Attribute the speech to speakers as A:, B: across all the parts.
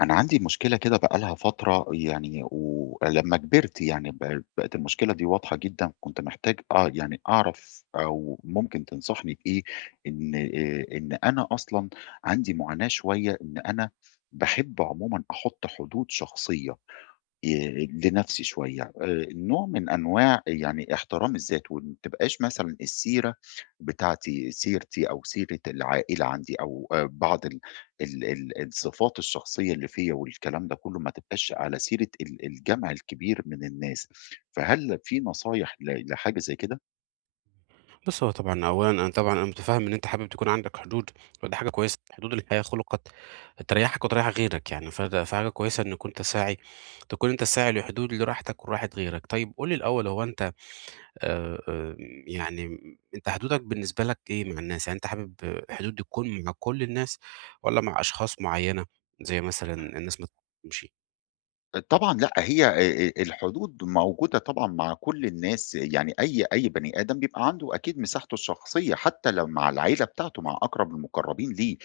A: أنا عندي مشكلة كده بقى لها فترة يعني، ولمّا كبرت يعني بقت المشكلة دي واضحة جدًا، كنت محتاج يعني أعرف أو ممكن تنصحني بإيه إن أنا أصلًا عندي معاناة شوية، إن أنا باحب عمومًا أحُط حدود شخصية لنَفْسي شوية، نوع من أنواع يعني احترام الذات، وما تبقاش مثلًا السيرة بتاعتي، سيرتي أو سيرة العائلة عندي، أو بعض ال الصفات الشخصية اللي فيّا والكلام ده كُلّه، ما تبقاش على سيرة الجمع الكبير من الناس. فهل في نصايح لحاجة زي كده؟
B: بُص، هو طبعًا أولًا أنا مُتفهِّم إن أنت حابب تكون عندك حدود، ودي حاجة كويسة. الحدود الحقيقة خُلقت تريّحك وتريّح غيرك يعني، فده فحاجة كويسة إن كنت ساعي تكون أنت ساعي لحدود لراحتك وراحة غيرك. طيب قُل لي الأول، هو أنت آآ آآ يعني أنت، حدودك بالنسبة لك إيه مع الناس؟ يعني أنت حابب الحدود دي تكون مع كل الناس والّا مع أشخاص معيّنة، زي مثلًا الناس ما تمشي.
A: طبعًا لأ، هي الحدود موجودة طبعًا مع كل الناس، يعني أي بني آدم بيبقى عنده أكيد مساحته الشخصية، حتى لو مع العيلة بتاعته، مع أقرب المقربين ليه،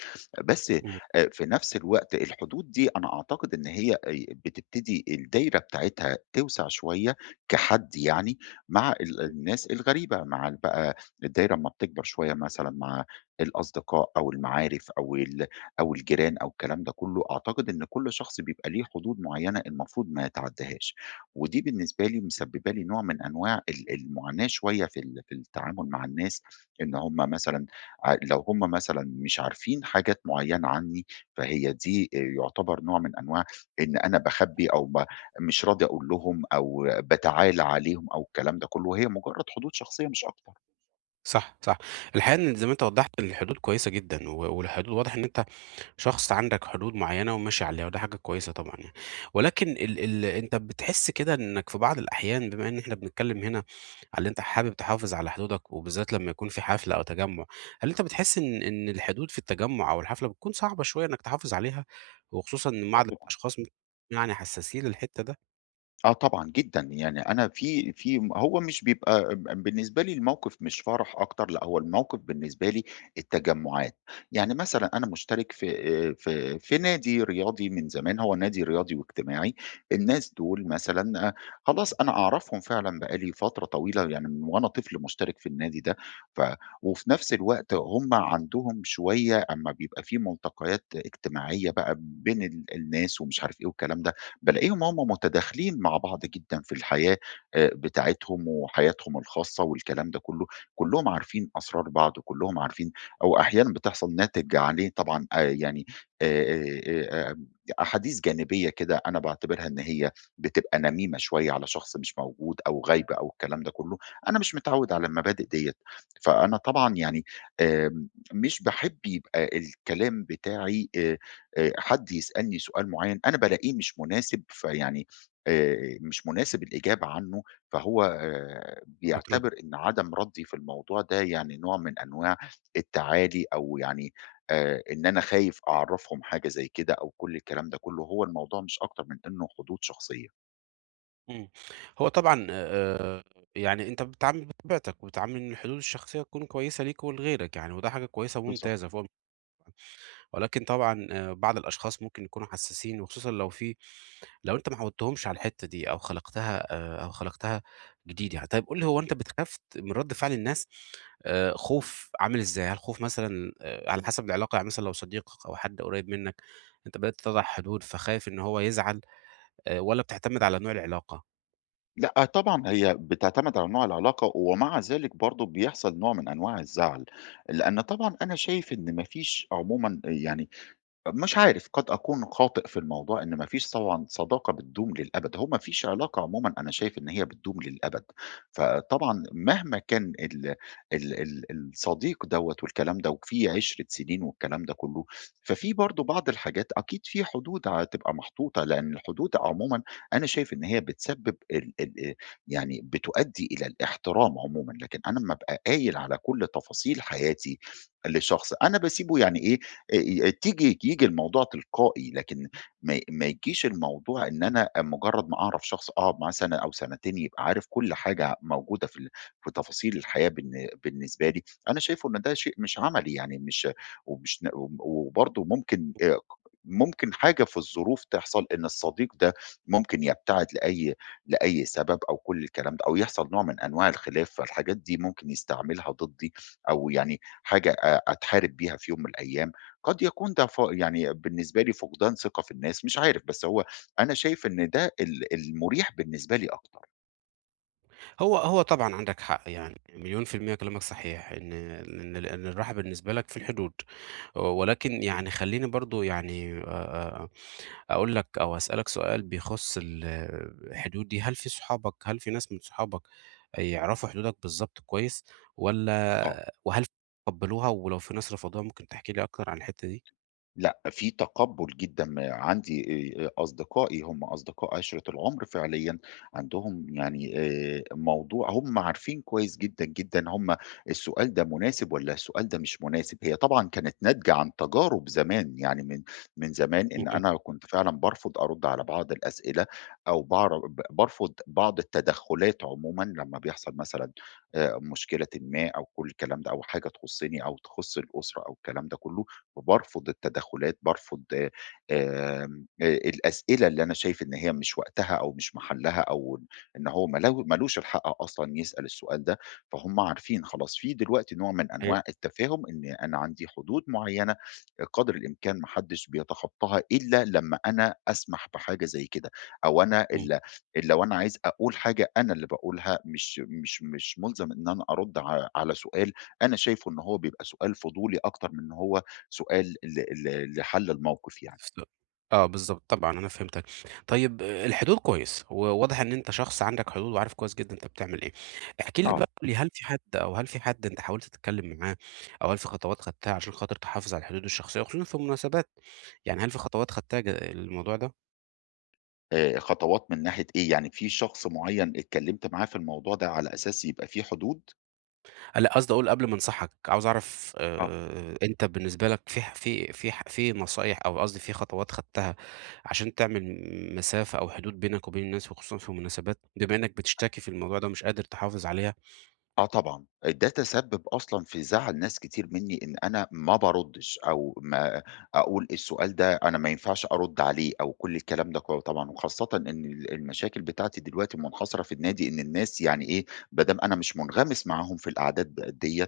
A: بس
B: إمم.
A: في نفس الوقت الحدود دي أنا أعتقد إن هي بتبتدي الدايرة بتاعتها توسع شوية كحد يعني، مع الناس الغريبة، مع بقى الدايرة أمّا بتكبر شوية مثلًا مع الأصدقاء أو المعارف أو أو الجيران أو الكلام ده كله، أعتقد إن كل شخص بيبقى ليه حدود معيّنة المفروض ما يتعدّهاش، ودي بالنسبة لي مسبّبة لي نوع من أنواع المعاناة شوية في في التعامل مع الناس، إن هم مثلًا لو هم مثلًا مش عارفين حاجات معيّنة عني، فهي دي يُعتبر نوع من أنواع إن أنا باخبّي أو مش راضي أقول لهم، أو باتعالى عليهم أو الكلام ده كله، وهي مجرّد حدود شخصية مش أكتر.
B: صح، صح. الحقيقة، إن زي ما أنت وضّحت، الحدود كويسة جدًا، والحدود واضح إن أنت شخص عندك حدود معينة وماشي عليها، وده حاجة كويسة طبعًا يعني. ولكن ال ال أنت بتحس كده إنك في بعض الأحيان، بما إن إحنا بنتكلم هنا على اللي أنت حابب تحافظ على حدودك، وبالذات لمّا يكون في حفلة أو تجمُّع، هل أنت بتحس إن الحدود في التجمُّع أو الحفلة بتكون صعبة شوية إنك تحافظ عليها، وخصوصًا مع أشخاص يعني حساسين للحتّة ده؟
A: آه طبعًا جدًا، يعني أنا في في م هو مش بيبقى بالنسبة لي، الموقف مش فرح أكتر، لأ هو الموقف بالنسبة لي التجمُّعات، يعني مثلًا أنا مشترك في في نادي رياضي من زمان، هو نادي رياضي واجتماعي، الناس دول مثلًا خلاص أنا أعرفهم فعلًا، بقى لي فترة طويلة، يعني من وأنا طفل مشترك في النادي ده، ف وفي نفس الوقت هم عندهم شوية، أمّا بيبقى في ملتقيات اجتماعية بقى بين الناس ومش عارف إيه والكلام ده، بالاقيهم هُم متداخلين مع بعض جدًا في الحياة بتاعتهم وحياتهم الخاصة والكلام ده كُلّه، كُلّهم عارفين أسرار بعض، كُلّهم عارفين، أو أحيانًا بتحصل ناتج عليه طبعًا آآ آآ آآ أحاديث جانبية كده، أنا باعتبرها إن هي بتبقى نميمة شوية على شخص مش موجود أو غايبة أو الكلام ده كُلّه، أنا مش متعوّد على المبادئ ديّة، فأنا طبعًا يعني آمم مش باحب يبقى الكلام بتاعي حد يسألني سؤال معيّن أنا بالاقيه مش مناسب، فيعني مش مناسب الإجابة عنّه، فهو
B: بترد.
A: بيعتبر إن عدم ردّي في الموضوع ده يعني نوع من أنواع التعالي، أو يعني إن أنا خايف أعرّفهم حاجة زي كده أو كل الكلام ده كُلّه، هو الموضوع مش أكتر من إنّه حدود شخصية.
B: إمم. هو طبعًا يعني أنت بتتعامل بطبيعتك، وبتتعامل إن الحدود الشخصية تكون كويسة ليك ولغيرك يعني، وده حاجة كويسة
A: بالضبط.
B: وممتازة فوق. ولكن طبعًا بعض الأشخاص ممكن يكونوا حسّاسين، وخصوصًا لو أنت ما عوّدتهمش على الحتّة دي، أو خلقتها أو خلقتها جديد يعني. طيب قُل لي، هو أنت بتخاف من رَد فعل الناس، خوف عامل إزاي؟ هل خوف مثلًا على حسب العلاقة؟ يعني مثلًا لو صديقك أو حد قريّب منّك، أنت بدأت تضع حدود فخايف إن هو يزعل، والّا بتعتمد على نوع العلاقة؟
A: لأ طبعًا هي بتعتمد على نوع العلاقة، ومع ذلك برضه بيحصل نوع من أنواع الزعل، لإن طبعًا أنا شايف إن ما فيش عمومًا يعني، مش عارف، قد أكون خاطئ في الموضوع، إن ما فيش طبعًا صداقة بتدوم للأبد، هو ما فيش علاقة عمومًا أنا شايف إن هي بتدوم للأبد، فطبعًا مهما كان ال الصديق دوّة والكلام ده، وفي عِشرة سنين والكلام ده كلّه، ففي برضه بعض الحاجات أكيد في حدود هتبقى محطوطة، لأن الحدود عمومًا أنا شايف إن هي بتسبب ال ال يعني بتؤدي إلى الاحترام عمومًا، لكن أنا أمّا أبقى قايل على كل تفاصيل حياتي لشخص، أنا باسيبه يعني إيه، ييجي الموضوع تلقائي، لكن ما يجيش الموضوع إن أنا مجرّد ما أعرف شخص أقعد معاه سَنة أو سَنتين يبقى عارف كل حاجة موجودة في في تفاصيل الحياة بالنسبة لي، أنا شايفه إن ده شيء مش عملي يعني مش، ومش وبرضه ممكن ق ممكن حاجة في الظروف تحصل إن الصديق ده ممكن يبتعد لأي سبب أو كل الكلام ده، أو يحصل نوع من أنواع الخلاف، فالحاجات دي ممكن يستعملها ضدي، أو يعني حاجة أتحارب بيها في يوم من الأيام. قد يكون ده يعني بالنسبة لي فقدان ثقة في الناس، مش عارف، بس هو أنا شايف إن ده المُريح بالنسبة لي أكتر.
B: هو طبعًا عندك حق، يعني مليون في المِيّة كلامك صحيح، إن إن ال إن الراحة بالنسبة لك في الحدود. ولكن يعني خلّيني برضه يعني أقول لك، أو هاسألك سؤال بيخُص الحدود دي. هل في ناس من صحابك يعرفوا حدودك بالضبط كويس،
A: آه.
B: وهل تقبّلوها، ولو في ناس رفضوها، ممكن تحكي لي أكتر عن الحتّة دي؟
A: لأ، في تقبُّل جدًا عندي، أصدقائي هم أصدقاء عِشرة العُمر فعليًا، عندهم يعني موضوع هم عارفين كويس جدًا، جدًا، هم السؤال ده مناسب والّا السؤال ده مش مناسب، هي طبعًا كانت ناتجة عن تجارب زمان، يعني من زمان إن
B: اهم.
A: أنا كنت فعلًا بارفض أرُد على بعض الأسئلة، أو باعر ب بارفض بعض التدخُّلات عمومًا لمّا بيحصل مثلًا مشكلةٍ ما أو كل الكلام ده أو حاجة تخُصّني أو تخُص الأسرة أو الكلام ده كُلّه، وبارفض التدخلات، بارفض آمم، الأسئلة اللي أنا شايف إن هي مش وقتها أو مش محلها، أو إن هو ما لوش الحق أصلًا يسأل السؤال ده، فهُم عارفين خلاص في دلوقتي نوع من
B: أيوه.
A: أنواع التفاهم إن أنا عندي حدود معيّنة، قدر الإمكان ما حدش بيتخطاها إلا لمّا أنا أسمح بحاجة زي كده، أو أنا
B: إمم.
A: لو أنا عايز أقول حاجة أنا اللي باقولها، مش مُلزم إن أنا أرُد على سؤال أنا شايفه إن هو بيبقى سؤال فضولي أكتر من إن هو سؤال ل ل لحل الموقف يعني.
B: ف آه، بالضبط، طبعًا أنا فهمتك. طيب آه، الحدود كويس، وواضح إن أنت شخص عندك حدود وعارف كويس جدًا أنت بتعمل إيه. احكِ لي
A: آه.
B: بقى، قُل لي، هل في حد أنت حاولت تتكلم معاه، أو هل في خطوات خدتها عشان خاطر تحافظ على الحدود الشخصية، وخصوصًا في المناسبات؟ يعني هل في خطوات خدتها للموضوع ده؟
A: خطوات من ناحية إيه؟ يعني في شخص معيّن اتكلّمت معاه في الموضوع ده على أساس يبقى في حدود؟
B: لأ، قصدي أقول، قبل ما أنصحك، عاوز أعرف
A: آه.
B: أنت بالنسبة لك، في نصايح، أو قصدي في خطوات خدتها عشان تعمل مسافة أو حدود بينك وبين الناس، وخصوصًا في المناسبات، بما إنك بتشتكي في الموضوع ده ومش قادر تحافظ عليها؟
A: آه طبعًا، ده تسبّب أصلًا في زعل ناس كتير منّي إن أنا ما باردّش، أو ما أقول السؤال ده أنا ما ينفعش أرُد عليه أو كل الكلام ده كُلّه طبعًا، وخاصةً إن المشاكل بتاعتي دلوقتي منحصرة في النادي، إن الناس يعني إيه، ما دام أنا مش منغمس معاهم في القعدات ديّة،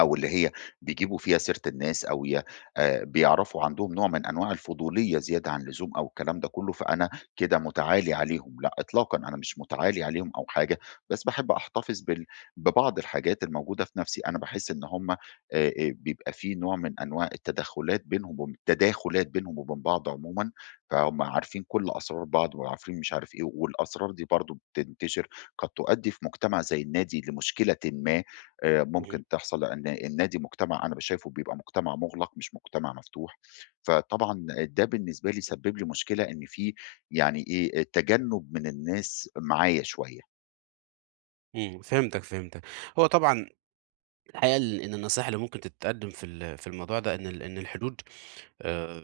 A: أو اللي هي بيجيبوا فيها سيرة الناس، أو ي بيعرفوا، عندهم نوع من أنواع الفضولية زيادة عن اللزوم أو الكلام ده كله، فأنا كده مُتعالي عليهم، لأ إطلاقًا، أنا مش مُتعالي عليهم أو حاجة، بس باحب أحتفظ ببعض الحاجات الموجودة في نَفْسي، أنا باحس إن هُم بيبقى في نوع من أنواع التدخُّلات بينهم التداخُلات بينهم وبين بعض عمومًا، فهُم عارفين كل أسرار بعض وعارفين مش عارف إيه، والأسرار دي برضه بتنتشر، قد تؤدّي في مجتمع زي النادي لمشكلةٍ ما،
B: اهم.
A: ممكن تحصل، لإن النادي مجتمع أنا شايفه بيبقى مجتمع مُغلق مش مجتمع مفتوح، فطبعًا ده بالنسبة لي سبِّب لي مشكلة، إن في يعني إيه، تجنُّب من الناس معايا شوية.
B: إمم، فهمتك، فهمتك. هو طبعًا الحقيقة، إن النصيحة اللي ممكن تتقدم في الموضوع ده، إن إن الحدود آآ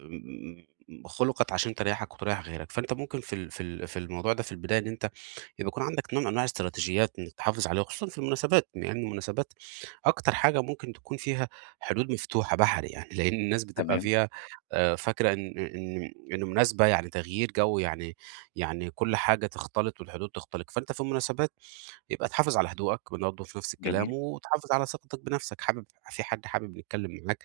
B: خُلقت عشان تريّحك وتريّح غيرك. فأنت ممكن في الموضوع ده، في البداية، إن أنت يبقى يكون عندك نوع من أنواع الاستراتيجيات إنك تحافظ عليها، خصوصًا في المناسبات، لإن يعني المناسبات أكتر حاجة ممكن تكون فيها حدود مفتوحة بحري يعني، لإن الناس بتبقى
A: تمام.
B: فيها فاكرة إن مناسبة يعني تغيير جو يعني كل حاجة تختلط والحدود تختلق. فأنت في المناسبات يبقى تحافظ على هدوءك برضه في نفس الكلام،
A: جميل.
B: وتحافظ على ثقتك بنفسك. في حد حابب يتكلم معاك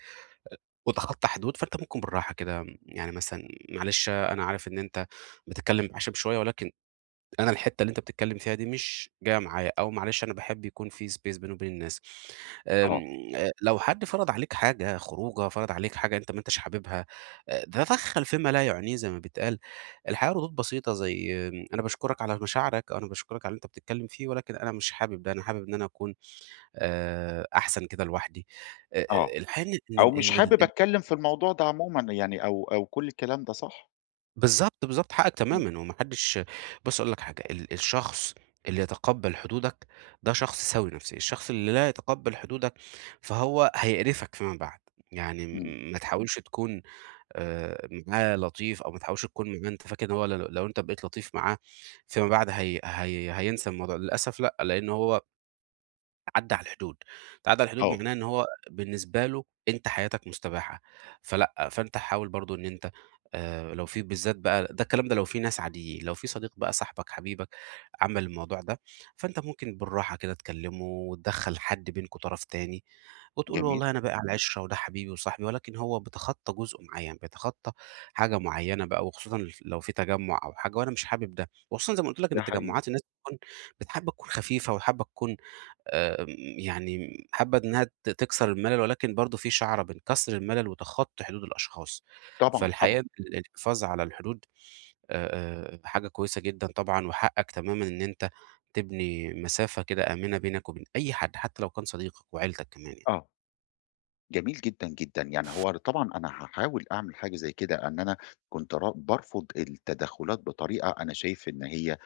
B: وتخطّى حدود، فأنت ممكن بالراحة كده، يعني مثلًا معلش، أنا عارف إن أنت بتتكلّم بعشم شوية، ولكن أنا الحتّة اللي أنت بتتكلّم فيها دي مش جاية معايا. أو معلش، أنا باحب يكون في space بيني وبين الناس.
A: آه.
B: آمم، لو حد فرض عليك حاجة، خروجة، فرض عليك حاجة أنت ما أنتش حاببها، تدخّل فيما لا يعنيه زي ما بيتقال. الحقيقة، ردود بسيطة زي أنا باشكرك على مشاعرك، أو أنا باشكرك على اللي أنت بتتكلّم فيه، ولكن أنا مش حابب ده، أنا حابب إن أنا أكون أحسن كده لوحدي.
A: آه.
B: الحقيقة إن
A: أو
B: إن
A: مش
B: إن
A: حابب
B: ال
A: أتكلّم في الموضوع ده عمومًا يعني، أو كل الكلام ده، صح؟
B: بالضبط، بالضبط، حقك
A: إمم.
B: تمامًا، هو ما حدش. بُص أقول لك حاجة، الشخص اللي يتقبّل حدودك ده شخص سوي نفسيًا، الشخص اللي لا يتقبّل حدودك فهو هيقرفك فيما بعد. يعني
A: إمم.
B: ما تحاولش تكون معاه لطيف، أو ما تحاولش تكون معاه أنت فاكر إن هو، لو أنت بقيت لطيف معاه فيما بعد هي هينسى الموضوع، للأسف لأ، لأن هو عدّى على الحدود، تعدّى على الحدود. إمم.
A: آه.
B: معناه إن هو بالنسبة له أنت حياتك مستباحة، فلأ، فأنت حاول برضه إن أنت لو في بالذات بقى، ده الكلام ده لو في ناس عاديين، لو في صديق بقى صاحبك حبيبك عمل الموضوع ده، فأنت ممكن بالراحة كده تكلمه، وتدخّل حد بينكم طرف تاني، وتقول له
A: جميل.
B: والله أنا باقي على عِشرة وده حبيبي وصاحبي، ولكن هو بيتخطى جزء معيّن، بيتخطى حاجة معيّنة بقى، وخصوصًا لو في تجمُّع أو حاجة، وأنا مش حابب ده. وخصوصًا زي ما قُلت لك إن
A: ده حقيقي.
B: التجمعات، الناس بتكون، حابة تكون خفيفة، وحابة تكون آآ يعني حابة إنها تكسر الملل، ولكن برضه في شعرة بين كسر الملل وتخطي حدود الأشخاص.
A: طبعًا، طبعًا.
B: فالحقيقة الحفاظ على الحدود حاجة كويسة جدًا طبعًا، وحقك تمامًا إن أنت تبني مسافة كده آمنة بينك وبين أي حد، حتى لو كان صديقك وعيلتك كمان يعني.
A: آه. جميل جدًا، جدًا. يعني هو طبعًا أنا هاحاول أعمل حاجة زي كده، إن أنا كنت بارفض التدخُّلات بطريقة أنا شايف إن هي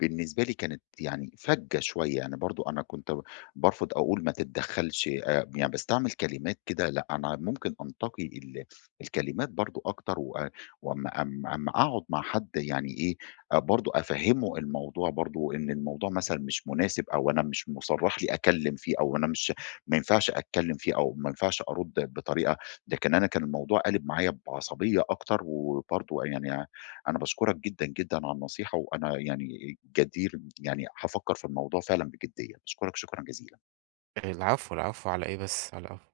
A: بالنسبة لي كانت يعني فَجّة شوية، أنا برضه أنا كنت بارفض أقول ما تتدخّلش، يعني باستعمل كلمات كده لأ، أنا ممكن أنتقي الكلمات برضه أكتر وأمّا أمّا أقعد مع حد يعني إيه، برضه أفهّمه الموضوع برضه إن الموضوع مثلًا مش مناسب، أو أنا مش مُصرّح لي أكلّم فيه، أو أنا مش ما ينفعش أتكلّم فيه، أو ما ينفعش أرُد بطريقة، لكن أنا كان الموضوع قالب معايا بعصبية أكتر، وبرضه يعني أنا باشكرك جدًا، جدًا على النصيحة، وأنا يعني جدير يعني هافكّر في الموضوع فعلًا بجدية، باشكرك شكرًا جزيلًا.
B: العفو، العفو على إيه بس، على العفو.